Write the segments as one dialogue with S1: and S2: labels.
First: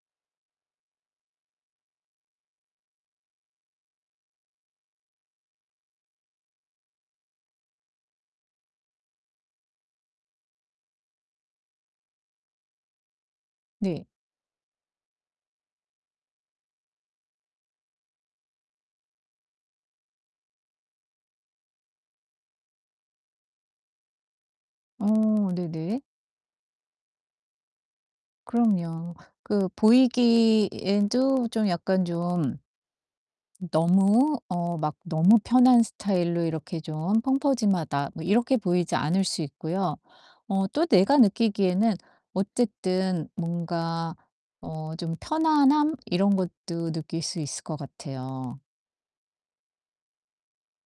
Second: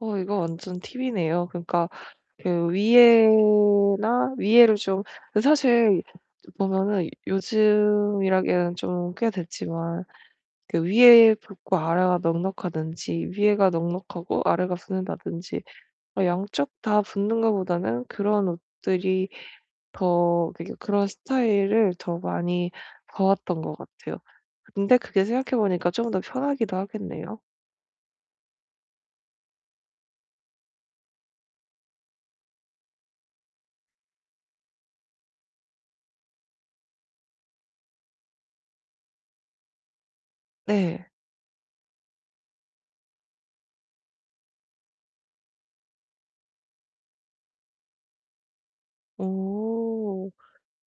S1: 어 이거 완전 팁이네요. 그러니까 그 위에나 위에를 좀 그 사실 좀 보면은 요즘이라기에는 좀 꽤 됐지만 그 위에 붙고 아래가 넉넉하든지 위에가
S2: 네.
S1: 넉넉하고 아래가 붙는다든지 어 양쪽 다 붙는 거보다는 그런 옷들이 더 그게 그런 스타일을 더 많이 봐 왔던 것 같아요. 근데 그게
S2: 어
S1: 생각해 보니까
S2: 네네.
S1: 좀 더 편하기도 하겠네요.
S2: 그럼요. 그 보이기에도 좀 약간 좀 너무 어 막 너무 편한 스타일로 이렇게 좀 '펑퍼짐하다.' 뭐 이렇게 보이지 않을 수 있고요. 어 또
S1: 네.
S2: 내가 느끼기에는 어쨌든 뭔가 어 좀 편안함 이런 것도 느낄 수 있을 것 같아요.
S1: 오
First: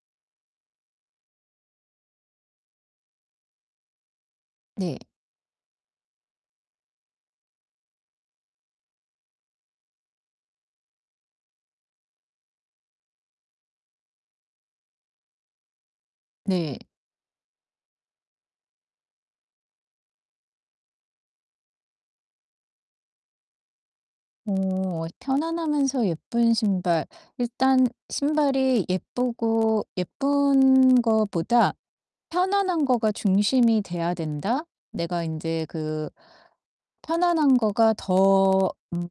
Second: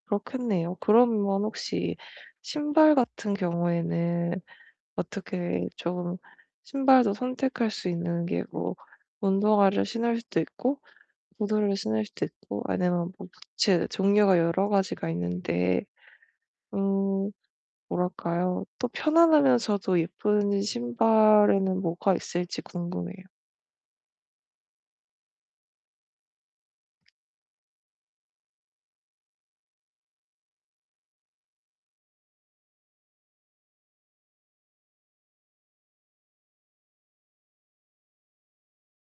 S1: 그렇겠네요. 그러면 혹시 신발같은 경우에는
S2: 네.
S1: 어떻게 좀 신발도 선택할 수 있는 게 뭐 운동화를 신을 수도 있고 구두를 신을 수도 있고 아니면 뭐 부츠 종류가 여러 가지가 있는데
S2: 네.
S1: 음 뭐랄까요? 또 편안하면서도 예쁜 신발에는 뭐가 있을지 궁금해요.
S2: 어 편안하면서 예쁜 신발. 일단 신발이 예쁘고 예쁜 거보다 편안한 거가 중심이 돼야 된다. 내가 인제 그 '편안한 거가 더 음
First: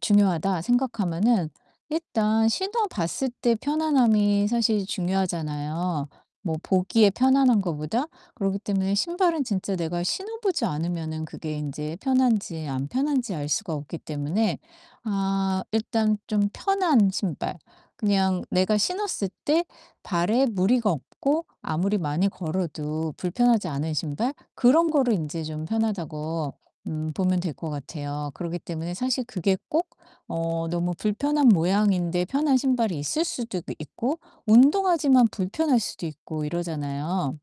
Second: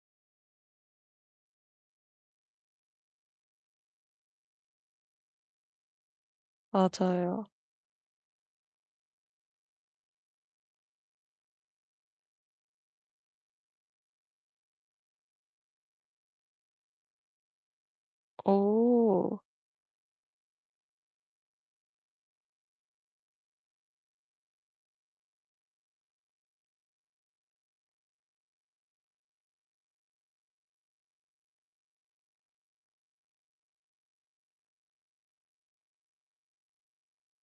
S2: 중요하다.' 생각하면은 일단 신어 봤을 때 편안함이 사실 중요하잖아요, 뭐 보기에
S1: 맞아요.
S2: 편안한 거보다. 그렇기 때문에 신발은 진짜 내가 신어 보지 않으면은 그게 인제 편한지 안 편한지 알 수가 없기 때문에 아 일단 좀 편한 신발 그냥 내가 신었을
S1: 어.
S2: 때 발에 무리가 없고 아무리 많이 걸어도 불편하지 않은 신발 그런 거를 인제 좀 편하다고 음 보면 될 것 같아요. 그러기 때문에 사실 그게 꼭 어 너무 불편한 모양인데 편한 신발이 있을 수도 있고 운동화지만 불편할 수도 있고 이러잖아요.